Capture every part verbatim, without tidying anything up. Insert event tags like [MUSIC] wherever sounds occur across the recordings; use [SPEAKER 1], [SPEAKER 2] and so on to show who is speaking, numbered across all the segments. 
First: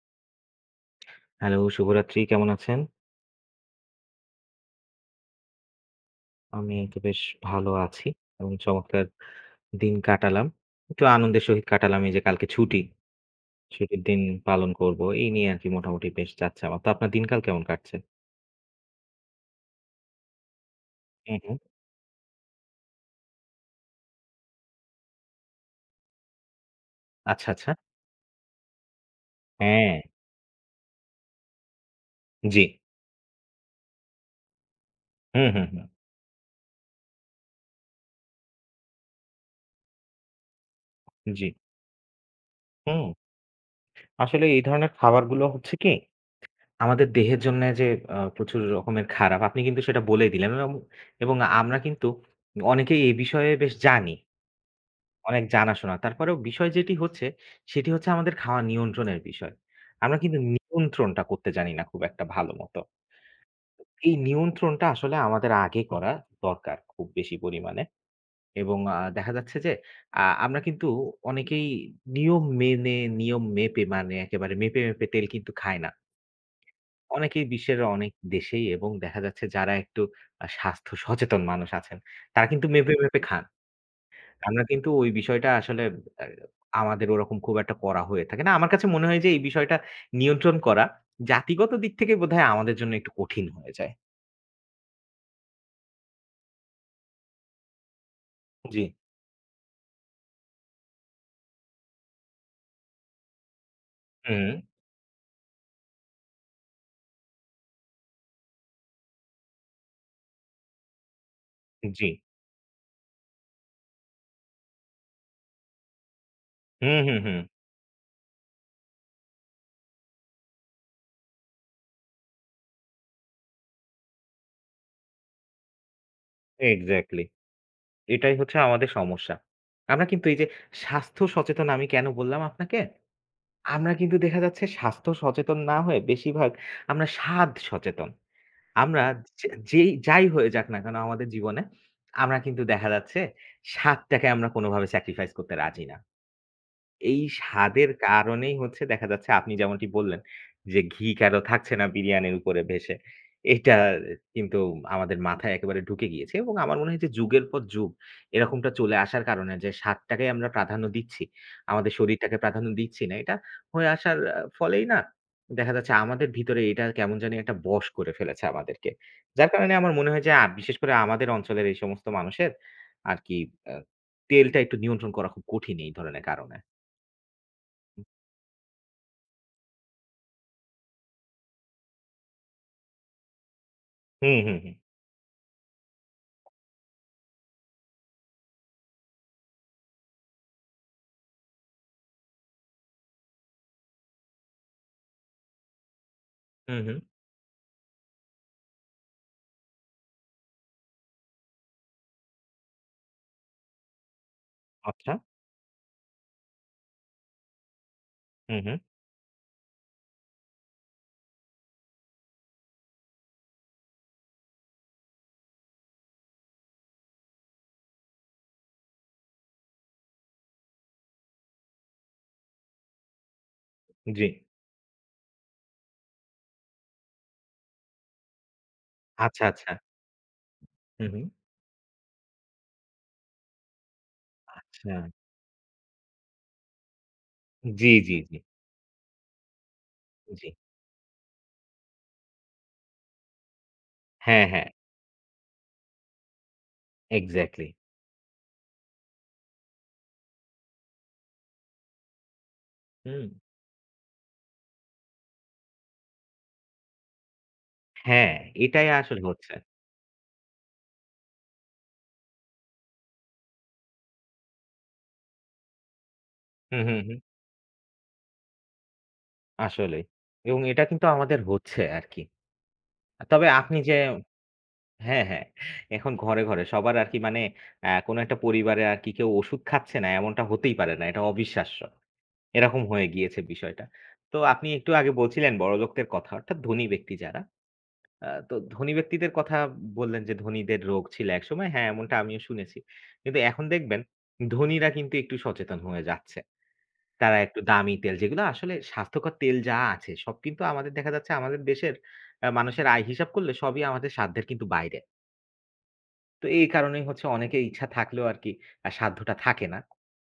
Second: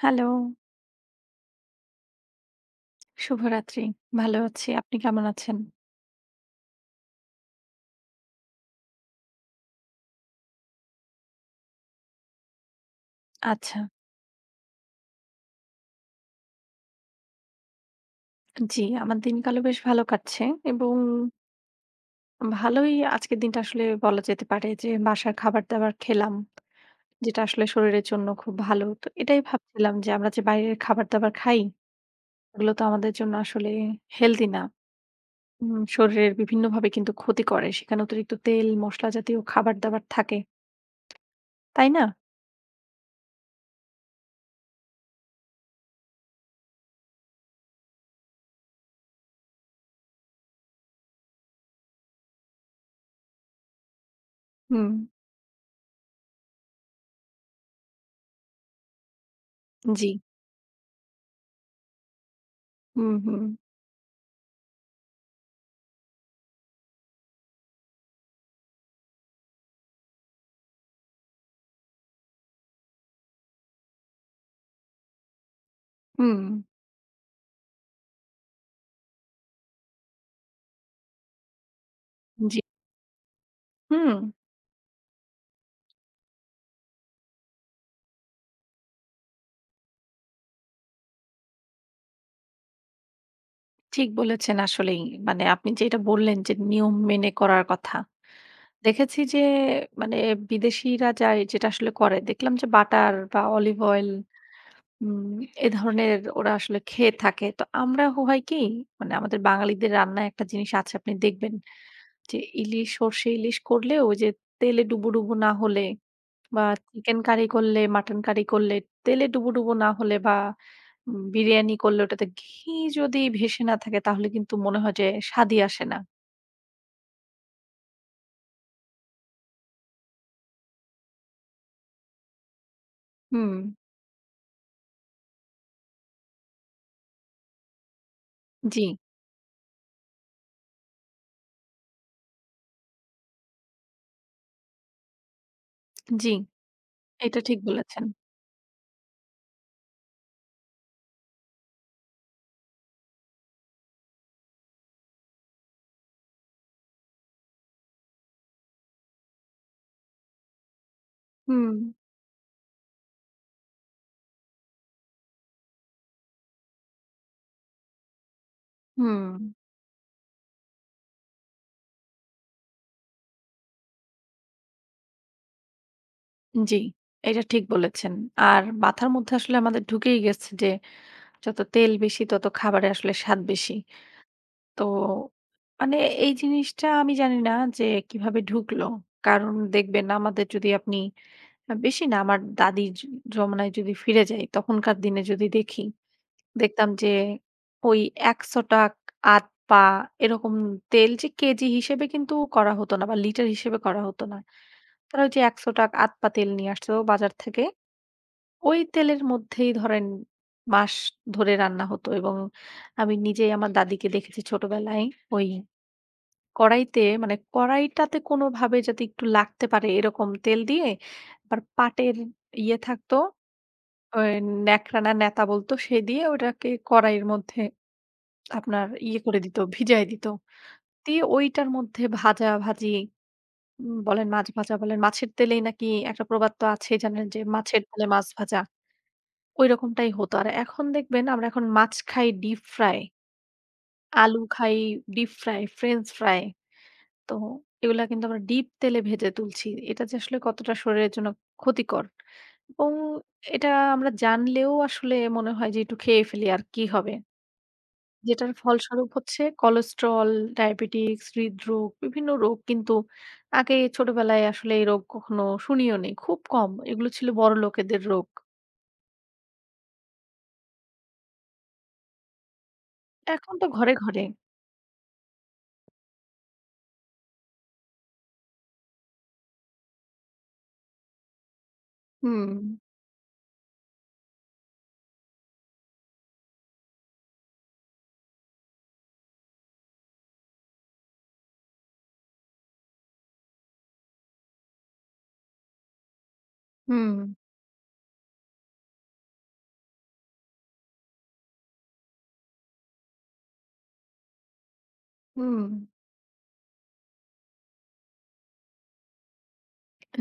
[SPEAKER 1] Hello,
[SPEAKER 2] hello, শুভরাত্রি। কেমন আছেন?
[SPEAKER 1] শুভরাত্রি। ভালো আছি। আপনি কেমন আছেন?
[SPEAKER 2] আমি তো বেশ ভালো আছি এবং চমৎকার দিন কাটালাম। একটু আনন্দের সহিত কাটালাম। এই যে কালকে ছুটি।
[SPEAKER 1] আচ্ছা।
[SPEAKER 2] ছুটির দিন পালন করব। এই নিয়ে আরকি মোটামুটি বেশ যাচ্ছে আমার। তো আপনার দিনকাল কেমন কাটছে?
[SPEAKER 1] জি, আমার দিনকালও বেশ ভালো কাটছে এবং
[SPEAKER 2] হুম, হুম।
[SPEAKER 1] ভালোই আজকের দিনটা আসলে বলা যেতে পারে যে বাসার খাবার-দাবার খেলাম। যেটা
[SPEAKER 2] আচ্ছা,
[SPEAKER 1] আসলে
[SPEAKER 2] আচ্ছা।
[SPEAKER 1] শরীরের জন্য খুব ভালো। তো এটাই
[SPEAKER 2] হ্যাঁ,
[SPEAKER 1] ভাবছিলাম যে আমরা যে বাইরের খাবার-দাবার খাই,
[SPEAKER 2] জি।
[SPEAKER 1] এগুলো তো আমাদের জন্য আসলে হেলথি না।
[SPEAKER 2] হুম, হুম,
[SPEAKER 1] উম
[SPEAKER 2] হুম।
[SPEAKER 1] শরীরের বিভিন্নভাবে কিন্তু ক্ষতি করে। সেখানে অতিরিক্ত তেল, মসলা জাতীয় খাবার-দাবার থাকে।
[SPEAKER 2] জি।
[SPEAKER 1] তাই না?
[SPEAKER 2] হুম। আসলে এই ধরনের খাবারগুলো হচ্ছে কি আমাদের দেহের জন্যে যে আ প্রচুর রকমের খারাপ, আপনি কিন্তু সেটা বলেই দিলেন এবং এবং আমরা কিন্তু অনেকেই এই বিষয়ে বেশ জানি।
[SPEAKER 1] হুম।
[SPEAKER 2] অনেক জানাশোনা। তারপরেও বিষয় যেটি হচ্ছে, সেটি হচ্ছে আমাদের খাওয়া নিয়ন্ত্রণের বিষয়।
[SPEAKER 1] জি।
[SPEAKER 2] আমরা কিন্তু নিয়ন্ত্রণটা করতে জানি না খুব একটা ভালো মতো।
[SPEAKER 1] হুম, হুম।
[SPEAKER 2] এই নিয়ন্ত্রণটা আসলে আমাদের আগে করা দরকার খুব বেশি পরিমাণে। এবং আ দেখা যাচ্ছে যে আ আমরা কিন্তু অনেকেই নিয়ম মেনে, নিয়ম মেপে মানে একেবারে মেপে, মেপে তেল কিন্তু খায় না।
[SPEAKER 1] হুম।
[SPEAKER 2] অনেকেই বিশ্বের অনেক দেশেই এবং দেখা যাচ্ছে যারা একটু আ স্বাস্থ্য সচেতন মানুষ আছেন, তারা
[SPEAKER 1] জি।
[SPEAKER 2] কিন্তু মেপে, মেপে খান।
[SPEAKER 1] হুম।
[SPEAKER 2] আমরা কিন্তু ওই বিষয়টা আসলে আ আমাদের ওরকম খুব একটা করা হয়ে থাকে না। আমার কাছে মনে হয় যে এই বিষয়টা নিয়ন্ত্রণ করা জাতিগত দিক থেকে বোধহয় আমাদের জন্য একটু কঠিন হয়ে যায়।
[SPEAKER 1] ঠিক বলেছেন আসলেই। মানে আপনি যেটা বললেন যে নিয়ম মেনে করার কথা।
[SPEAKER 2] জি।
[SPEAKER 1] দেখেছি যে মানে বিদেশিরা যায় যেটা আসলে করে দেখলাম যে বাটার বা অলিভ অয়েল
[SPEAKER 2] হুম,
[SPEAKER 1] উম এ ধরনের ওরা আসলে খেয়ে থাকে। তো আমরা হ হয় কি মানে আমাদের বাঙালিদের রান্নায় একটা জিনিস আছে আপনি দেখবেন
[SPEAKER 2] জি।
[SPEAKER 1] যে ইলিশ সর্ষে ইলিশ করলেও ওই যে তেলে ডুবো, ডুবো না হলে বা
[SPEAKER 2] হুম, হুম,
[SPEAKER 1] চিকেন
[SPEAKER 2] হুম।
[SPEAKER 1] কারি করলে, মাটন কারি করলে তেলে ডুবো, ডুবো না হলে বা উম বিরিয়ানি করলে ওটাতে ঘি যদি ভেসে না থাকে তাহলে কিন্তু মনে হয় যে স্বাদই আসে না।
[SPEAKER 2] এক্সাক্টলি। এটাই হচ্ছে আমাদের সমস্যা। আমরা কিন্তু এই যে স্বাস্থ্য সচেতন আমি কেন বললাম আপনাকে?
[SPEAKER 1] হুম,
[SPEAKER 2] আমরা কিন্তু দেখা যাচ্ছে স্বাস্থ্য সচেতন না হয়ে বেশিরভাগ আমরা স্বাদ সচেতন।
[SPEAKER 1] জি,
[SPEAKER 2] আমরা যে যেই যাই হয়ে যাক না কেন আমাদের জীবনে, আমরা কিন্তু দেখা যাচ্ছে স্বাদটাকে আমরা কোনোভাবে স্যাক্রিফাইস করতে রাজি না।
[SPEAKER 1] জি,
[SPEAKER 2] এই
[SPEAKER 1] এটা ঠিক
[SPEAKER 2] স্বাদের
[SPEAKER 1] বলেছেন।
[SPEAKER 2] কারণেই হচ্ছে দেখা যাচ্ছে আপনি যেমনটি বললেন যে, ঘি কেন থাকছে না বিরিয়ানির উপরে ভেসে। এটা কিন্তু আমাদের মাথায় একেবারে ঢুকে গিয়েছে এবং আমার মনে হয় যে, যুগের পর যুগ এরকমটা চলে আসার কারণে যে, স্বাদটাকে আমরা প্রাধান্য দিচ্ছি,
[SPEAKER 1] হুম,
[SPEAKER 2] আমাদের শরীরটাকে প্রাধান্য দিচ্ছি না। এটা হয়ে আসার আ ফলেই না দেখা যাচ্ছে আমাদের ভিতরে এটা কেমন জানি একটা বশ করে ফেলেছে আমাদেরকে।
[SPEAKER 1] হুম,
[SPEAKER 2] যার কারণে আমার মনে হয় যে, আ বিশেষ করে আমাদের অঞ্চলের এই সমস্ত মানুষের আরকি আ তেলটা একটু নিয়ন্ত্রণ করা খুব কঠিন এই ধরনের কারণে।
[SPEAKER 1] জি, এটা ঠিক বলেছেন। আর মাথার মধ্যে আসলে আমাদের ঢুকেই গেছে যে যত তেল বেশি তত খাবারে আসলে স্বাদ বেশি।
[SPEAKER 2] হুম, হুম, হুম।
[SPEAKER 1] তো মানে এই জিনিসটা আমি জানি না যে কিভাবে ঢুকলো। কারণ দেখবেন আমাদের যদি আপনি আ বেশি না আমার দাদির জ জমানায় যদি ফিরে যাই, তখনকার দিনে যদি দেখি,
[SPEAKER 2] হুম,
[SPEAKER 1] দেখতাম
[SPEAKER 2] হুম।
[SPEAKER 1] যে ওই ৳একশো আট পা এরকম তেল যে কেজি হিসেবে কিন্তু করা হতো না বা লিটার হিসেবে করা হতো না।
[SPEAKER 2] আচ্ছা।
[SPEAKER 1] তারা ওই যে ৳একশো আট পা তেল নিয়ে আসতো বাজার থেকে।
[SPEAKER 2] হুম, হুম।
[SPEAKER 1] ওই তেলের মধ্যেই ধরেন মাস ধরে রান্না হতো এবং আমি নিজেই আমার দাদিকে দেখেছি ছোটবেলায় ওই কড়াইতে মানে কড়াইটাতে কোনোভাবে যাতে একটু লাগতে পারে এরকম তেল দিয়ে আবার পাটের ইয়ে থাকতো
[SPEAKER 2] জি।
[SPEAKER 1] ওই ন্যাকড়া না ন্যাতা বলতো সে দিয়ে ওটাকে কড়াইয়ের মধ্যে আপনার ইয়ে করে
[SPEAKER 2] আচ্ছা,
[SPEAKER 1] দিত,
[SPEAKER 2] আচ্ছা।
[SPEAKER 1] ভিজায় দিত।
[SPEAKER 2] হুম,
[SPEAKER 1] দিয়ে
[SPEAKER 2] হুম।
[SPEAKER 1] ওইটার মধ্যে ভাজাভাজি উম বলেন, মাছ ভাজা
[SPEAKER 2] আচ্ছা।
[SPEAKER 1] বলেন, মাছের তেলেই নাকি একটা প্রবাদ তো আছেই জানেন যে মাছের
[SPEAKER 2] জি,
[SPEAKER 1] তেলে
[SPEAKER 2] জি,
[SPEAKER 1] মাছ
[SPEAKER 2] জি,
[SPEAKER 1] ভাজা। ঐরকমটাই হতো।
[SPEAKER 2] জি।
[SPEAKER 1] আর এখন দেখবেন আমরা এখন মাছ খাই ডিপ ফ্রাই, আলু
[SPEAKER 2] হ্যাঁ, হ্যাঁ।
[SPEAKER 1] খাই ডিপ ফ্রাই, ফ্রেঞ্চ ফ্রাই। তো
[SPEAKER 2] এক্সাক্টলি।
[SPEAKER 1] এগুলা কিন্তু আমরা ডিপ তেলে ভেজে তুলছি। এটা যে আসলে কতটা শরীরের জন্য ক্ষতিকর এবং
[SPEAKER 2] হুম।
[SPEAKER 1] এটা আমরা জানলেও আসলে মনে হয় যে একটু খেয়ে ফেলি আর কি হবে।
[SPEAKER 2] হ্যাঁ,
[SPEAKER 1] যেটার
[SPEAKER 2] এটাই
[SPEAKER 1] ফলস্বরূপ
[SPEAKER 2] আসলে
[SPEAKER 1] হচ্ছে
[SPEAKER 2] হচ্ছে।
[SPEAKER 1] কোলেস্টেরল, ডায়াবেটিস, হৃদরোগ বিভিন্ন রোগ কিন্তু আগে ছোটবেলায় আসলে এই রোগ কখনো শুনিও নাই। খুব কম।
[SPEAKER 2] হুম, হুম,
[SPEAKER 1] এগুলো
[SPEAKER 2] হুম।
[SPEAKER 1] ছিল বড়লোকেদের রোগ।
[SPEAKER 2] আসলেই। এবং এটা কিন্তু আমাদের হচ্ছে আরকি। তবে
[SPEAKER 1] এখন তো
[SPEAKER 2] আপনি যে
[SPEAKER 1] ঘরে, ঘরে।
[SPEAKER 2] হ্যাঁ, হ্যাঁ। এখন ঘরে, ঘরে সবার আরকি মানে অ্যা কোনো একটা পরিবারে আরকি কেউ ওষুধ খাচ্ছে না এমনটা হতেই পারে না। এটা অবিশ্বাস্য।
[SPEAKER 1] হুম,
[SPEAKER 2] এরকম হয়ে গিয়েছে বিষয়টা। তো আপনি একটু আগে বলছিলেন বড়লোকদের কথা অর্থাৎ ধনী ব্যক্তি যারা আ তো ধনী ব্যক্তিদের কথা বললেন যে, ধনীদের রোগ ছিল একসময়। হ্যাঁ, এমনটা আমিও শুনেছি। কিন্তু এখন দেখবেন ধনীরা কিন্তু একটু সচেতন হয়ে যাচ্ছে।
[SPEAKER 1] হুম,
[SPEAKER 2] তারা একটু দামি তেল যেগুলো আসলে স্বাস্থ্যকর তেল যা আছে সব কিন্তু আমাদের দেখা যাচ্ছে আমাদের দেশের আ মানুষের আয় হিসাব করলে সবই আমাদের সাধ্যের কিন্তু বাইরে।
[SPEAKER 1] হুম।
[SPEAKER 2] তো এই কারণেই হচ্ছে অনেকে ইচ্ছা থাকলেও আরকি আ সাধ্যটা থাকে না।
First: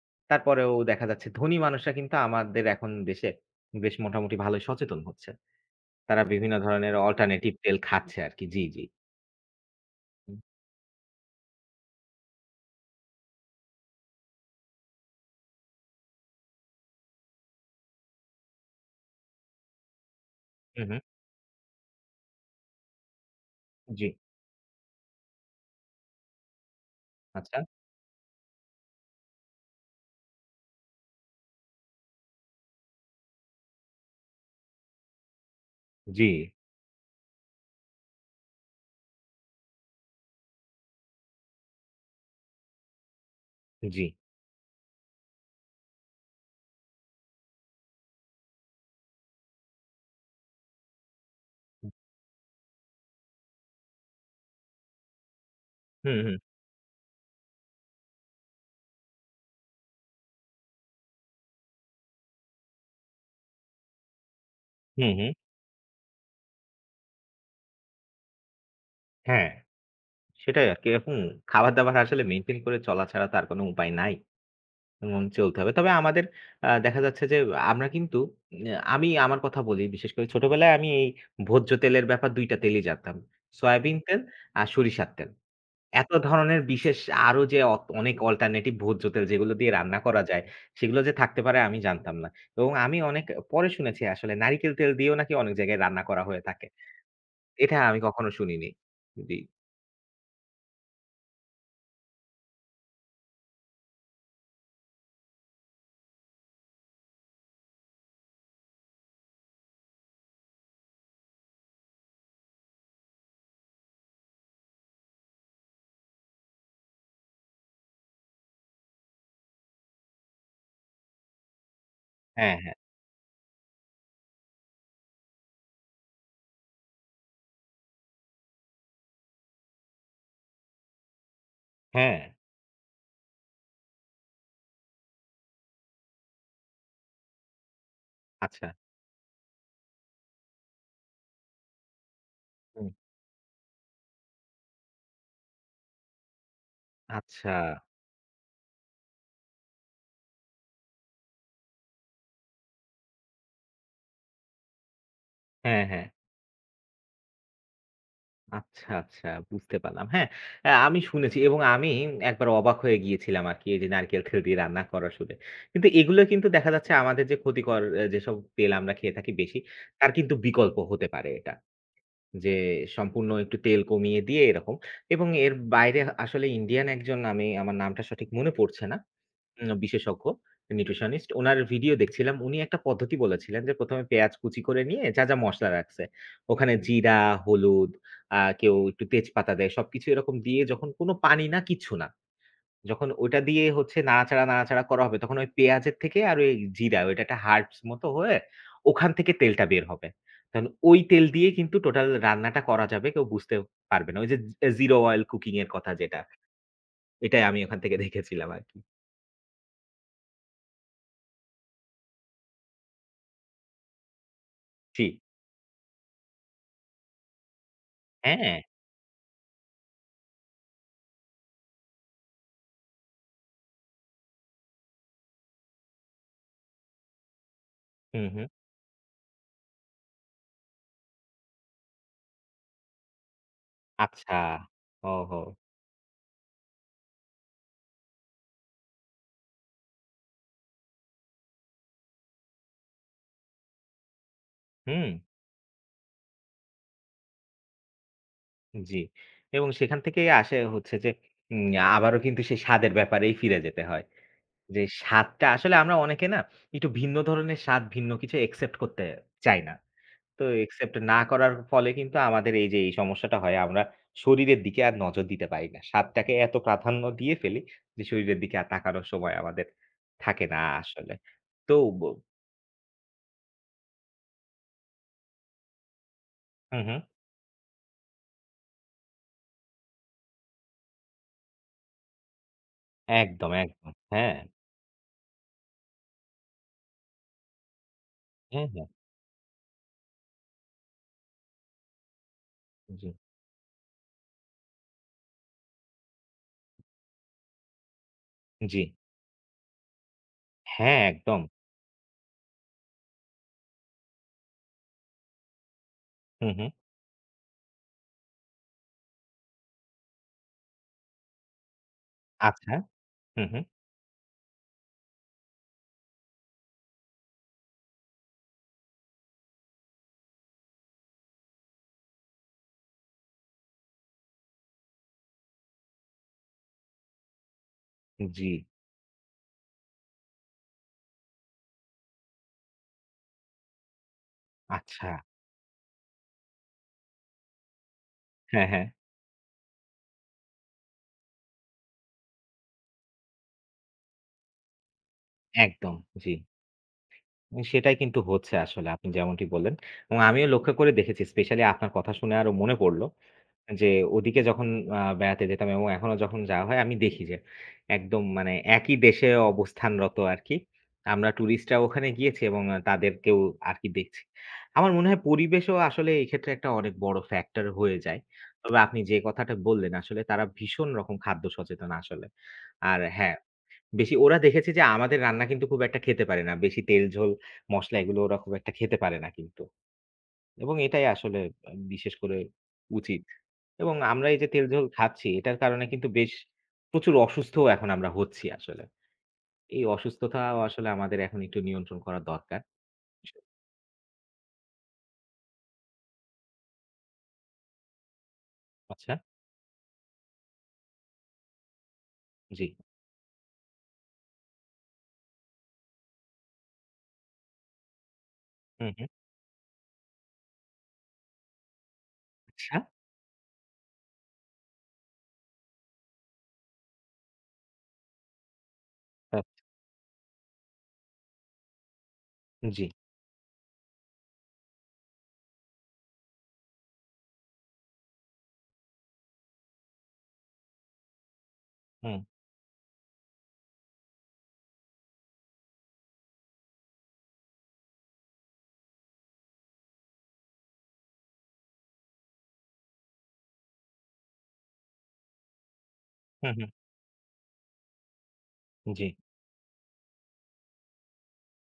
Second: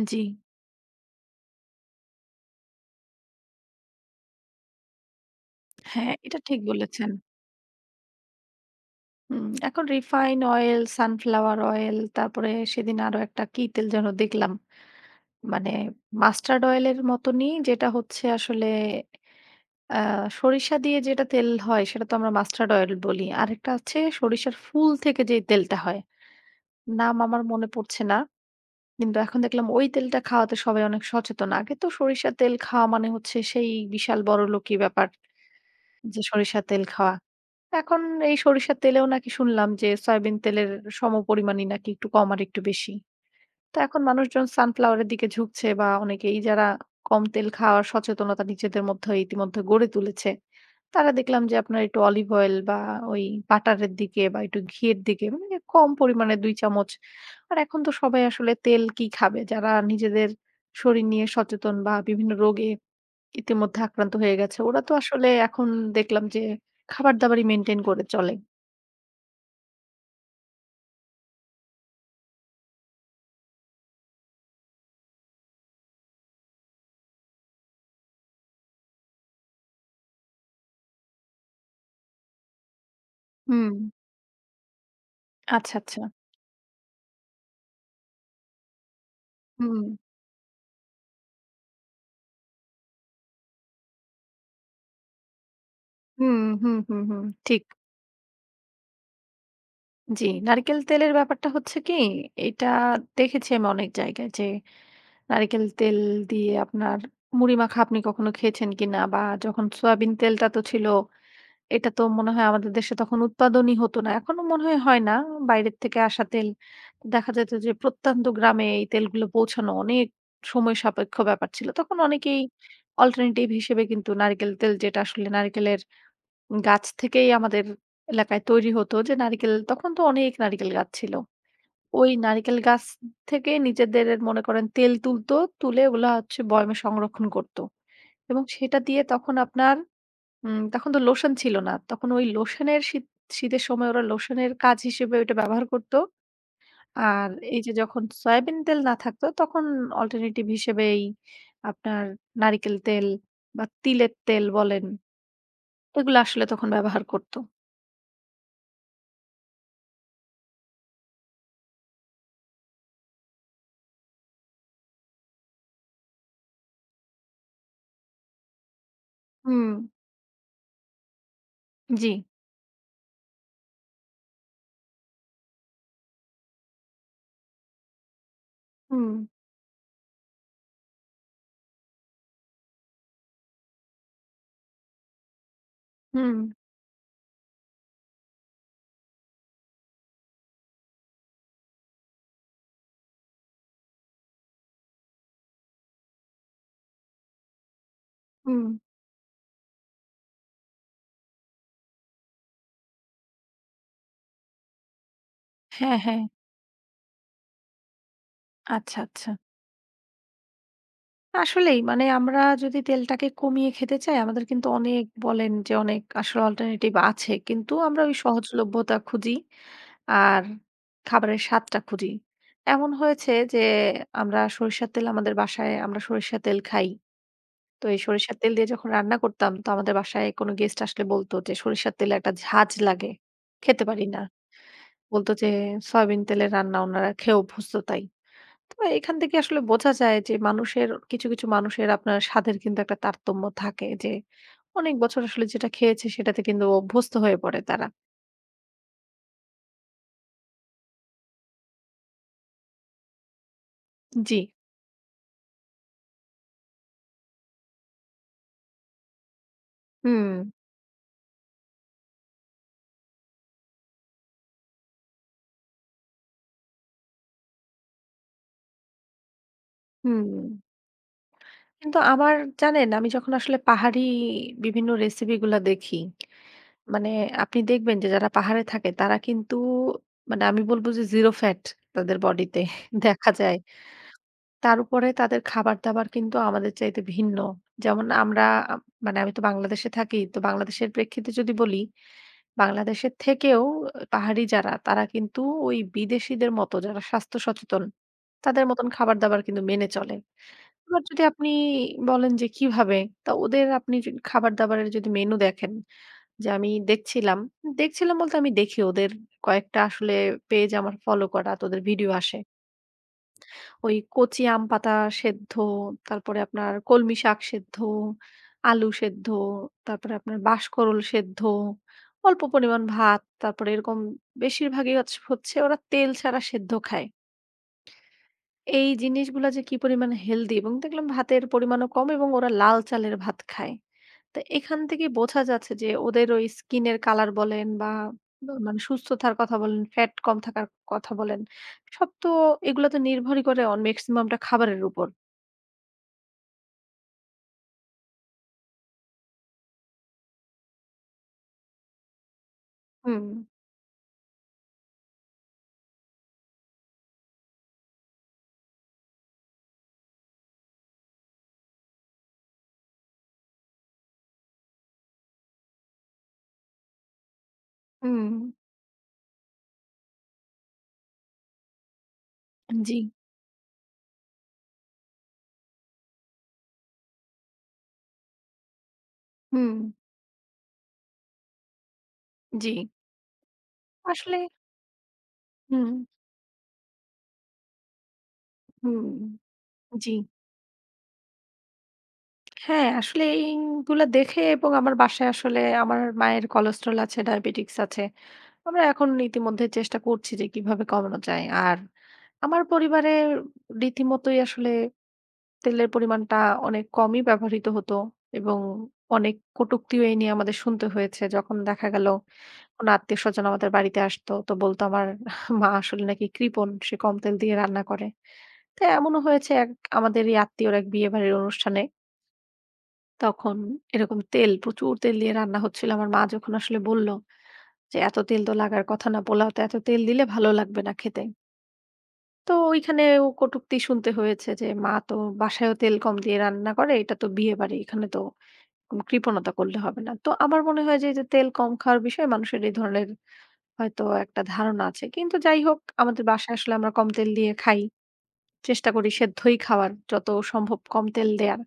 [SPEAKER 1] জি।
[SPEAKER 2] তারপরেও দেখা যাচ্ছে ধনী মানুষরা কিন্তু আমাদের এখন দেশে বেশ মোটামুটি ভালোই সচেতন হচ্ছে।
[SPEAKER 1] হ্যাঁ,
[SPEAKER 2] তারা
[SPEAKER 1] এটা
[SPEAKER 2] বিভিন্ন
[SPEAKER 1] ঠিক
[SPEAKER 2] ধরনের
[SPEAKER 1] বলেছেন।
[SPEAKER 2] অল্টারনেটিভ তেল খাচ্ছে আরকি। জি, জি।
[SPEAKER 1] হুম, এখন
[SPEAKER 2] হুম।
[SPEAKER 1] রিফাইন অয়েল, সানফ্লাওয়ার অয়েল তারপরে সেদিন আরো একটা কি তেল যেন দেখলাম। মানে মাস্টার্ড অয়েল এর মতনই যেটা হচ্ছে আসলে আ সরিষা
[SPEAKER 2] হুম
[SPEAKER 1] দিয়ে যেটা তেল হয় সেটা তো আমরা মাস্টার্ড অয়েল বলি। আরেকটা আছে
[SPEAKER 2] জি,
[SPEAKER 1] সরিষার ফুল থেকে যে তেলটা হয়। নাম আমার
[SPEAKER 2] আচ্ছা।
[SPEAKER 1] মনে পড়ছে না। কিন্তু এখন দেখলাম ওই তেলটা খাওয়াতে সবাই অনেক সচেতন। আগে তো সরিষার তেল খাওয়া মানে হচ্ছে সেই বিশাল বড়লোকি ব্যাপার যে
[SPEAKER 2] জি,
[SPEAKER 1] সরিষার তেল খাওয়া। এখন এই সরিষার তেলেও নাকি শুনলাম যে সয়াবিন তেলের সমপরিমাণই নাকি একটু কম আর একটু বেশি। তো এখন
[SPEAKER 2] জি।
[SPEAKER 1] মানুষজন সানফ্লাওয়ারের দিকে ঝুঁকছে বা অনেকেই যারা কম তেল খাওয়ার সচেতনতা নিজেদের মধ্যে ইতিমধ্যে গড়ে তুলেছে তারা দেখলাম যে আপনার একটু অলিভ অয়েল বা ওই বাটারের দিকে বা একটু ঘিয়ের দিকে মানে কম
[SPEAKER 2] হুম,
[SPEAKER 1] পরিমাণে
[SPEAKER 2] হুম,
[SPEAKER 1] দুই চামচ আর এখন তো সবাই আসলে তেল কি খাবে যারা নিজেদের শরীর নিয়ে সচেতন বা বিভিন্ন রোগে ইতিমধ্যে আক্রান্ত হয়ে গেছে ওরা তো
[SPEAKER 2] হুম,
[SPEAKER 1] আসলে
[SPEAKER 2] হুম।
[SPEAKER 1] এখন দেখলাম যে খাবার দাবারই মেনটেন করে চলে
[SPEAKER 2] হ্যাঁ, সেটাই আরকি। এরকম খাবার-দাবার আসলে মেইনটেইন করে চলা ছাড়া তো আর কোনো উপায় নাই। এবং চলতে হবে। তবে আমাদের আ দেখা যাচ্ছে যে আমরা কিন্তু আ আমি আমার কথা বলি বিশেষ করে ছোটবেলায় আমি এই ভোজ্য তেলের ব্যাপার দুটো টা তেলই জানতাম।
[SPEAKER 1] হুম
[SPEAKER 2] সয়াবিন তেল আর সরিষার তেল।
[SPEAKER 1] আচ্ছা আচ্ছা
[SPEAKER 2] এত ধরনের বিশেষ আরো যে অ অনেক অল্টারনেটিভ ভোজ্য তেল যেগুলো দিয়ে
[SPEAKER 1] হুম
[SPEAKER 2] রান্না করা যায়, সেগুলো যে থাকতে পারে আমি জানতাম না। এবং আমি অনেক পরে শুনেছি আসলে নারিকেল তেল দিয়েও নাকি অনেক জায়গায় রান্না করা
[SPEAKER 1] হুম
[SPEAKER 2] হয়ে থাকে।
[SPEAKER 1] হুম হুম হুম ঠিক
[SPEAKER 2] এটা আমি কখনো শুনিনি। জি।
[SPEAKER 1] জি, নারিকেল তেলের ব্যাপারটা হচ্ছে কি, এটা দেখেছি আমি অনেক জায়গায় যে নারিকেল তেল দিয়ে আপনার মুড়ি মাখা আপনি কখনো খেয়েছেন কিনা? বা যখন সয়াবিন তেলটা তো ছিল, এটা তো মনে হয় আমাদের দেশে তখন উৎপাদনই হতো না। এখনো মনে হয় হয় না বাইরের থেকে আসা তেল। দেখা যেত যে প্রত্যন্ত গ্রামে এই তেলগুলো পৌঁছানো অনেক সময় সাপেক্ষ ব্যাপার ছিল। তখন অনেকেই
[SPEAKER 2] হ্যাঁ, হ্যাঁ,
[SPEAKER 1] অল্টারনেটিভ হিসেবে কিন্তু নারিকেল তেল যেটা আসলে নারিকেলের গাছ থেকেই আমাদের এলাকায় তৈরি হতো যে নারিকেল তখন তো অনেক নারিকেল গাছ ছিল। ওই
[SPEAKER 2] হ্যাঁ।
[SPEAKER 1] নারিকেল গাছ থেকে নিজেদের মনে করেন তেল তুলতো, তুলে ওগুলা হচ্ছে বয়ামে সংরক্ষণ করত। এবং
[SPEAKER 2] আচ্ছা।
[SPEAKER 1] সেটা দিয়ে তখন আপনার উম তখন তো লোশন ছিল না। তখন ওই লোশনের
[SPEAKER 2] হুম।
[SPEAKER 1] শীত শীতের সময় ওরা লোশনের কাজ হিসেবে ওইটা ব্যবহার করত। আর
[SPEAKER 2] আচ্ছা।
[SPEAKER 1] এই যে যখন সয়াবিন তেল না থাকতো তখন অল্টারনেটিভ হিসেবে এই আপনার নারিকেল তেল বা তিলের তেল বলেন,
[SPEAKER 2] হ্যাঁ, হ্যাঁ।
[SPEAKER 1] এগুলো আসলে তখন ব্যবহার করত।
[SPEAKER 2] আচ্ছা, আচ্ছা বুঝতে পারলাম। হ্যাঁ, অ্যা আমি শুনেছি এবং আমি একবার অবাক হয়ে গিয়েছিলাম আরকি এই যে নারকেল তেল দিয়ে রান্না করা শুনে। কিন্তু এগুলো কিন্তু দেখা যাচ্ছে আমাদের যে ক্ষতিকর অ্যা যেসব তেল আমরা খেয়ে থাকি বেশি,
[SPEAKER 1] হুম,
[SPEAKER 2] তার কিন্তু বিকল্প হতে পারে এটা।
[SPEAKER 1] জি।
[SPEAKER 2] যে সম্পূর্ণ একটু তেল কমিয়ে দিয়ে এরকম। এবং এর বাইরে আসলে ইন্ডিয়ান একজন আমি আমার নামটা সঠিক মনে পড়ছে না।
[SPEAKER 1] হুম,
[SPEAKER 2] উম বিশেষজ্ঞ, নিউট্রিশনিস্ট। উনার ভিডিও দেখছিলাম। উনি একটা পদ্ধতি বলেছিলেন যে প্রথম এ পেঁয়াজ কুচি করে নিয়ে যা, যা মসলা রাখছে,
[SPEAKER 1] হুম,
[SPEAKER 2] ওখানে জিরা, হলুদ, আ কেউ একটু তেজপাতা দেয়। সবকিছু এরকম দিয়ে যখন কোনো পানি না, কিচ্ছু না। যখন ওইটা দিয়ে হচ্ছে নাড়াচাড়া, নাড়াচাড়া করা হবে, তখন ওই পেঁয়াজের থেকে আর ওই জিরা, ওইটা একটা হার্বস মতো হয়ে
[SPEAKER 1] হুম।
[SPEAKER 2] ওখান থেকে তেলটা বের হবে। তখন ওই তেল দিয়ে কিন্তু টোটাল রান্নাটা করা যাবে। কেউ বুঝতে পারবে না। ওই যে জি জিরো অয়েল কুকিং এর কথা
[SPEAKER 1] হ্যাঁ,
[SPEAKER 2] যেটা,
[SPEAKER 1] হ্যাঁ।
[SPEAKER 2] এটাই আমি ওখান থেকে দেখেছিলাম আরকি।
[SPEAKER 1] আচ্ছা, আচ্ছা। আসলেই মানে আমরা যদি তেলটাকে কমিয়ে খেতে চাই আমাদের কিন্তু
[SPEAKER 2] জি।
[SPEAKER 1] অনেক বলেন যে অনেক আসলে অল্টারনেটিভ আছে। কিন্তু আমরা ওই
[SPEAKER 2] হ্যাঁ।
[SPEAKER 1] সহজলভ্যতা খুঁজি আর খাবারের স্বাদটা খুঁজি। এমন হয়েছে যে আমরা সরিষার তেল আমাদের বাসায় আমরা সরিষার তেল খাই। তো এই
[SPEAKER 2] হু,
[SPEAKER 1] সরিষার
[SPEAKER 2] হু।
[SPEAKER 1] তেল দিয়ে যখন রান্না করতাম তো আমাদের বাসায় কোন গেস্ট আসলে বলত যে সরিষার তেলে একটা ঝাঁঝ লাগে। খেতে পারি না।
[SPEAKER 2] আচ্ছা।
[SPEAKER 1] বলত
[SPEAKER 2] ওহো!
[SPEAKER 1] যে সয়াবিন তেলের রান্না উনারা খেয়ে অভ্যস্ত তাই। তো এখান থেকে আসলে বোঝা যায় যে মানুষের কিছু, কিছু মানুষের আপনার স্বাদের কিন্তু একটা তারতম্য থাকে যে অনেক
[SPEAKER 2] হুম,
[SPEAKER 1] বছর আসলে যেটা খেয়েছে সেটাতে কিন্তু অভ্যস্ত হয়ে পড়ে তারা।
[SPEAKER 2] জি। এবং সেখান থেকেই আসে হচ্ছে যে উম আবারও কিন্তু সেই স্বাদের ব্যাপারেই ফিরে যেতে হয়।
[SPEAKER 1] জি।
[SPEAKER 2] যে স্বাদটা আসলে আমরা অনেকে না একটু ভিন্ন ধরনের স্বাদ, ভিন্ন কিছু একসেপ্ট করতে চাই না।
[SPEAKER 1] হুম,
[SPEAKER 2] তো একসেপ্ট না করার ফলে কিন্তু আমাদের এই যে এই সমস্যাটা হয় আমরা শরীরের দিকে আর নজর দিতে পারি না। স্বাদটাকে এত প্রাধান্য দিয়ে ফেলি যে শরীরের দিকে আর তাকানোর সময় আমাদের
[SPEAKER 1] হুম।
[SPEAKER 2] থাকে না আসলে। তো
[SPEAKER 1] কিন্তু
[SPEAKER 2] ব
[SPEAKER 1] আমার জানেন আমি যখন আসলে পাহাড়ি বিভিন্ন রেসিপি গুলা দেখি,
[SPEAKER 2] হুম, হুম।
[SPEAKER 1] মানে আপনি দেখবেন যে যারা পাহাড়ে থাকে তারা কিন্তু মানে আমি বলব যে জিরো ফ্যাট তাদের বডিতে [LAUGHS] দেখা
[SPEAKER 2] একদম,
[SPEAKER 1] যায়।
[SPEAKER 2] একদম। হ্যাঁ,
[SPEAKER 1] তার উপরে তাদের খাবার-দাবার কিন্তু আমাদের চাইতে ভিন্ন। যেমন আমরা
[SPEAKER 2] হ্যাঁ,
[SPEAKER 1] আ
[SPEAKER 2] হ্যাঁ।
[SPEAKER 1] মানে আমি তো বাংলাদেশে থাকি। তো বাংলাদেশের প্রেক্ষিতে যদি বলি,
[SPEAKER 2] জি,
[SPEAKER 1] বাংলাদেশের থেকেও পাহাড়ি যারা তারা কিন্তু ওই বিদেশীদের মতো যারা স্বাস্থ্য সচেতন, তাদের
[SPEAKER 2] জি।
[SPEAKER 1] মতন খাবার-দাবার কিন্তু মেনে চলে।
[SPEAKER 2] হ্যাঁ,
[SPEAKER 1] এবার যদি
[SPEAKER 2] একদম।
[SPEAKER 1] আপনি বলেন যে কিভাবে? তা ওদের আপনি যদি খাবার-দাবারের যদি মেনু দেখেন, যে
[SPEAKER 2] হুম, হুম।
[SPEAKER 1] আমি দেখছিলাম, দেখছিলাম বলতে আমি দেখি ওদের কয়েকটা আসলে পেজ আমার ফলো করা। তো ওদের ভিডিও আসে।
[SPEAKER 2] আচ্ছা। হুম, হুম।
[SPEAKER 1] ওই কচি আম পাতা সেদ্ধ, তারপরে আপনার কলমি শাক সেদ্ধ, আলু সেদ্ধ, তারপরে আপনার বাঁশকরল সেদ্ধ, অল্প পরিমাণ ভাত, তারপরে এরকম বেশিরভাগই হচ হচ্ছে ওরা তেল ছাড়া সেদ্ধ খায়।
[SPEAKER 2] জি।
[SPEAKER 1] এই জিনিসগুলা যে কি পরিমাণ হেলদি এবং দেখলাম ভাতের পরিমাণও কম এবং ওরা লাল চালের ভাত খায়। তো এখান থেকে
[SPEAKER 2] আচ্ছা।
[SPEAKER 1] বোঝা যাচ্ছে যে ওদের ওই স্কিনের কালার বলেন বা বা
[SPEAKER 2] হ্যাঁ,
[SPEAKER 1] মানে
[SPEAKER 2] হ্যাঁ।
[SPEAKER 1] সুস্থতার কথা বলেন, ফ্যাট কম থাকার কথা বলেন, সব তো এগুলা তো নির্ভরই করে অন মেক্সিমামটা খাবারের উপর।
[SPEAKER 2] একদম। জি। সেটাই কিন্তু হচ্ছে আসলে আপনি যেমনটি বললেন। এবং আমিও লক্ষ্য করে দেখেছি স্পেশালি আপনার কথা শুনে আরো মনে পড়ল।
[SPEAKER 1] হুম,
[SPEAKER 2] যে ওদিকে যখন আ বেড়াতে যেতাম এবং এখনো যখন যাওয়া হয় আমি দেখি যে একদম মানে একই দেশে অবস্থানরত আরকি। আমরা টুরিস্টরা ওখানে গিয়েছি এবং আ তাদেরকেও আরকি দেখছি। আমার মনে হয় পরিবেশও আসলে এই ক্ষেত্রে একটা অনেক বড় ফ্যাক্টর হয়ে যায়।
[SPEAKER 1] হুম,
[SPEAKER 2] তবে আপনি যে কথাটা বললেন আসলে তারা ভীষণ রকম খাদ্য সচেতন আসলে।
[SPEAKER 1] জি।
[SPEAKER 2] আর হ্যাঁ, বেশি ওরা দেখেছে যে আমাদের রান্না কিন্তু খুব একটা খেতে পারে না। বেশি তেল, ঝোল, মসলা এগুলো ওরা খুব একটা খেতে পারে না কিন্তু।
[SPEAKER 1] হুম,
[SPEAKER 2] এবং এটাই আসলে আ বিশেষ করে
[SPEAKER 1] জি।
[SPEAKER 2] উচিত। এবং আমরা
[SPEAKER 1] আসলে
[SPEAKER 2] এই যে তেল ঝোল খাচ্ছি এটার কারণে
[SPEAKER 1] হুম,
[SPEAKER 2] কিন্তু বেশ প্রচুর অসুস্থও এখন আমরা হচ্ছি আসলে।
[SPEAKER 1] হুম।
[SPEAKER 2] এই
[SPEAKER 1] জি।
[SPEAKER 2] অসুস্থতাও আসলে আমাদের এখন একটু নিয়ন্ত্রণ করা দরকার।
[SPEAKER 1] হ্যাঁ, আসলে এইগুলা দেখে এবং আমার বাসায় আসলে আমার মায়ের কোলেস্ট্রল আছে, ডায়াবেটিকস আছে। আমরা এখন
[SPEAKER 2] আচ্ছা,
[SPEAKER 1] ইতিমধ্যে চেষ্টা করছি যে কিভাবে কমানো যায়। আর আমার
[SPEAKER 2] জি।
[SPEAKER 1] পরিবারে রীতিমতোই আসলে তেলের পরিমাণটা অনেক কমই ব্যবহৃত হতো এবং
[SPEAKER 2] হুম, হুম।
[SPEAKER 1] অনেক কটূক্তিও এই নিয়ে আমাদের শুনতে হয়েছে। যখন দেখা গেল
[SPEAKER 2] আচ্ছা,
[SPEAKER 1] কোনো আত্মীয়স্বজন আমাদের বাড়িতে আসতো তো বলতো আমার মা আসলে নাকি কৃপণ। সে কম তেল দিয়ে রান্না করে। তো এমনও
[SPEAKER 2] আ
[SPEAKER 1] হয়েছে এক আমাদেরই আত্মীয়র এক বিয়েবাড়ির অনুষ্ঠানে
[SPEAKER 2] জি।
[SPEAKER 1] তখন এরকম তেল প্রচুর তেল দিয়ে রান্না হচ্ছিল। আমার মা যখন আসলে বলল যে, "এত তেল তো লাগার কথা না। পোলাওতে এত তেল দিলে ভালো লাগবে না খেতে।"
[SPEAKER 2] হুম,
[SPEAKER 1] তো ওইখানেও কটূক্তি শুনতে হয়েছে যে, "মা তো বাসায়ও তেল কম দিয়ে রান্না করে। এটা তো বিয়েবাড়ি। এখানে তো কোনো কৃপণতা করলে হবে না।" তো আমার মনে হয় যে এই যে তেল কম খাওয়ার বিষয়ে মানুষের এই ধরনের হয়তো একটা ধারণা আছে। কিন্তু যাই হোক আমাদের
[SPEAKER 2] হুম,
[SPEAKER 1] বাসায়
[SPEAKER 2] হুম।
[SPEAKER 1] আসলে আমরা কম তেল দিয়ে খাই। চেষ্টা
[SPEAKER 2] জি।
[SPEAKER 1] করি সেদ্ধই খাওয়ার, যত সম্ভব কম তেল দেয়ার।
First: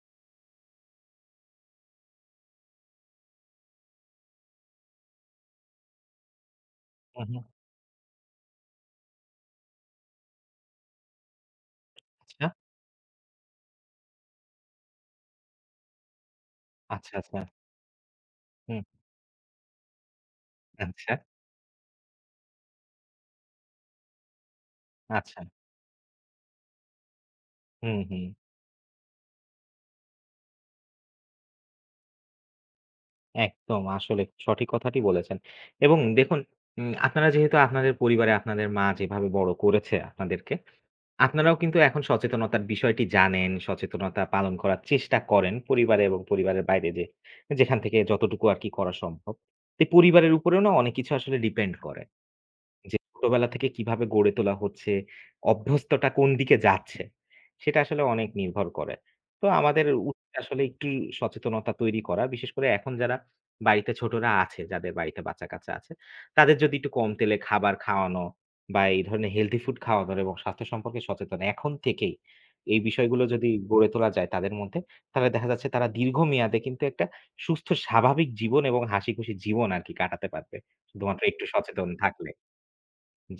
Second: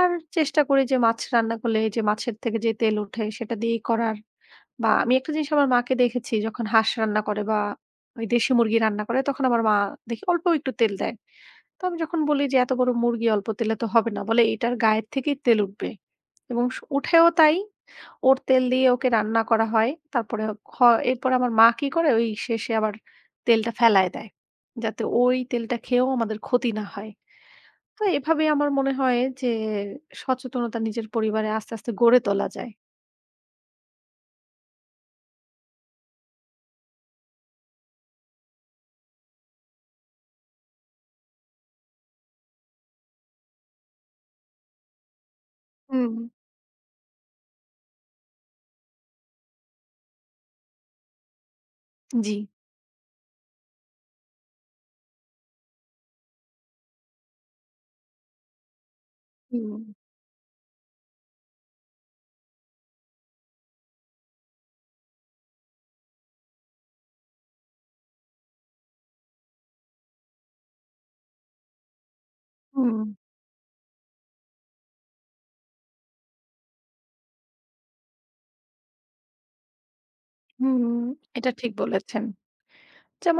[SPEAKER 1] আর চেষ্টা করি যে মাছ রান্না করলে এই যে মাছের থেকে যে তেল ওঠে সেটা দিয়েই করার। বা আমি একটা জিনিস আমার মাকে দেখেছি যখন হাঁস রান্না
[SPEAKER 2] হুম,
[SPEAKER 1] করে
[SPEAKER 2] হুম।
[SPEAKER 1] বা ওই দেশি মুরগি রান্না করে তখন আমার মা দেখি অল্প একটু তেল দেয়। তো আমি যখন বলি
[SPEAKER 2] আচ্ছা,
[SPEAKER 1] যে এত বড় মুরগি অল্প তেলে তো হবে না, বলে এটার গায়ের থেকেই তেল উঠবে এবং স
[SPEAKER 2] আচ্ছা,
[SPEAKER 1] উঠেও
[SPEAKER 2] আচ্ছা।
[SPEAKER 1] তাই। ওর তেল
[SPEAKER 2] হুম,
[SPEAKER 1] দিয়ে ওকে রান্না করা হয়। তারপরে খ
[SPEAKER 2] আচ্ছা,
[SPEAKER 1] এরপরে আমার মা কি করে ওই শেষে আবার তেলটা ফেলায় দেয়। যাতে ওই
[SPEAKER 2] আচ্ছা।
[SPEAKER 1] তেলটা খেয়েও আমাদের ক্ষতি না হয়।
[SPEAKER 2] হুম,
[SPEAKER 1] তো
[SPEAKER 2] হুম।
[SPEAKER 1] এভাবে আমার মনে হয় যে সচেতনতা নিজের পরিবারে আস্তে, আস্তে গড়ে তোলা যায়।
[SPEAKER 2] একদম আসলে সঠিক কথাটি বলেছেন। এবং দেখুন উম আপনারা যেহেতু আপনাদের পরিবারে আপনাদের মা যেভাবে বড় করেছে আপনাদেরকে আপনারাও কিন্তু এখন সচেতনতার বিষয়টি জানেন, সচেতনতা পালন করার চেষ্টা করেন পরিবারে
[SPEAKER 1] হুম।
[SPEAKER 2] এবং পরিবারের বাইরে যে যেখান থেকে যতটুকু আরকি করা সম্ভব। তো পরিবারের উপরেও না অনেক কিছু আসলে ডিপেন্ড করে।
[SPEAKER 1] জি।
[SPEAKER 2] যে ছোটবেলা থেকে কিভাবে গড়ে তোলা হচ্ছে, অভ্যস্ততা কোন দিকে যাচ্ছে, সেটা আসলে অনেক নির্ভর করে। তো
[SPEAKER 1] হুম,
[SPEAKER 2] আমাদের উচিত আসলে একটু সচেতনতা তৈরি করা। বিশেষ করে এখন যারা বাড়িতে ছোটরা আছে, যাদের বাড়িতে বাচ্চা-কাচ্চা আছে, তাদের যদি একটু কম তেলে খাবার খাওয়ানো বা এই ধরনের হেলথি ফুড খাওয়ানোর এবং স্বাস্থ্য সম্পর্কে সচেতন এখন থেকেই এই
[SPEAKER 1] হুম,
[SPEAKER 2] বিষয়গুলো যদি গড়ে তোলা যায় তাদের মধ্যে, তাহলে দেখা যাচ্ছে তারা দীর্ঘমেয়াদে কিন্তু একটা সুস্থ স্বাভাবিক জীবন এবং হাসিখুশি জীবন আরকি কাটাতে পারবে।
[SPEAKER 1] হুম।
[SPEAKER 2] শুধুমাত্র একটু
[SPEAKER 1] এটা ঠিক
[SPEAKER 2] সচেতন
[SPEAKER 1] বলেছেন।
[SPEAKER 2] থাকলে।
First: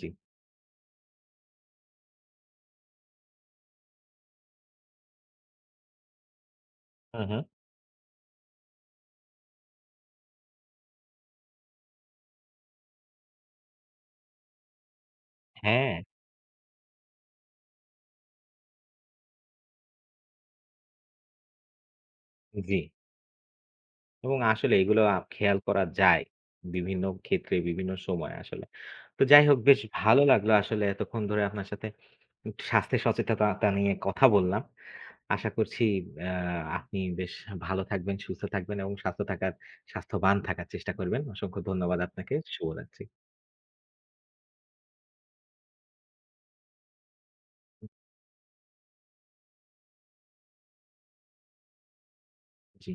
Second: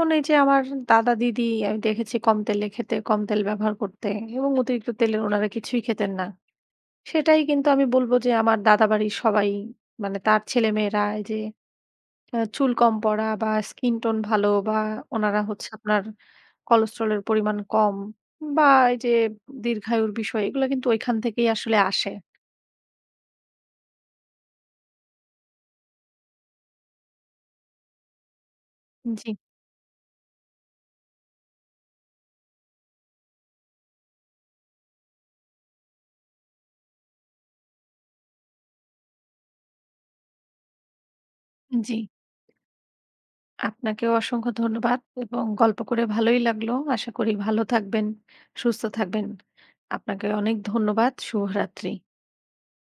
[SPEAKER 2] জি।
[SPEAKER 1] এই যে আমার দাদা দিদি আমি দেখেছি কম তেলে খেতে কম তেল ব্যবহার করতে এবং অতিরিক্ত তেলে ওনারা কিছুই খেতেন না
[SPEAKER 2] হুম,
[SPEAKER 1] সেটাই
[SPEAKER 2] হুম।
[SPEAKER 1] কিন্তু আমি বলবো যে আমার দাদা বাড়ির সবাই মানে তার ছেলে মেয়েরা এই যে আহ, চুল কম পড়া বা স্কিন টোন ভালো বা ওনারা হচ্ছে
[SPEAKER 2] হ্যাঁ,
[SPEAKER 1] আপনার কোলেস্ট্রলের পরিমাণ কম বা এই যে দীর্ঘায়ুর বিষয় এগুলো কিন্তু ওইখান থেকেই আসলে আসে
[SPEAKER 2] জি। এবং আসলে এগুলো আ খেয়াল করা যায়। বিভিন্ন ক্ষেত্রে, বিভিন্ন সময়ে আসলে। তো
[SPEAKER 1] জি
[SPEAKER 2] যাই হোক বেশ ভালো লাগলো আসলে এতক্ষণ ধরে আপনার সাথে স্বাস্থ্য সচেতনতা নিয়ে কথা বললাম। আশা করছি আ আপনি বেশ ভালো থাকবেন, সুস্থ থাকবেন এবং স্বাস্থ্য থাকার স্বাস্থ্যবান থাকার চেষ্টা করবেন। অসংখ্য
[SPEAKER 1] জি
[SPEAKER 2] ধন্যবাদ আপনাকে। শুভরাত্রি।
[SPEAKER 1] আপনাকেও অসংখ্য ধন্যবাদ এবং গল্প করে ভালোই লাগলো। আশা করি ভালো থাকবেন, সুস্থ থাকবেন। আপনাকে অনেক ধন্যবাদ। শুভরাত্রি।
[SPEAKER 2] জি।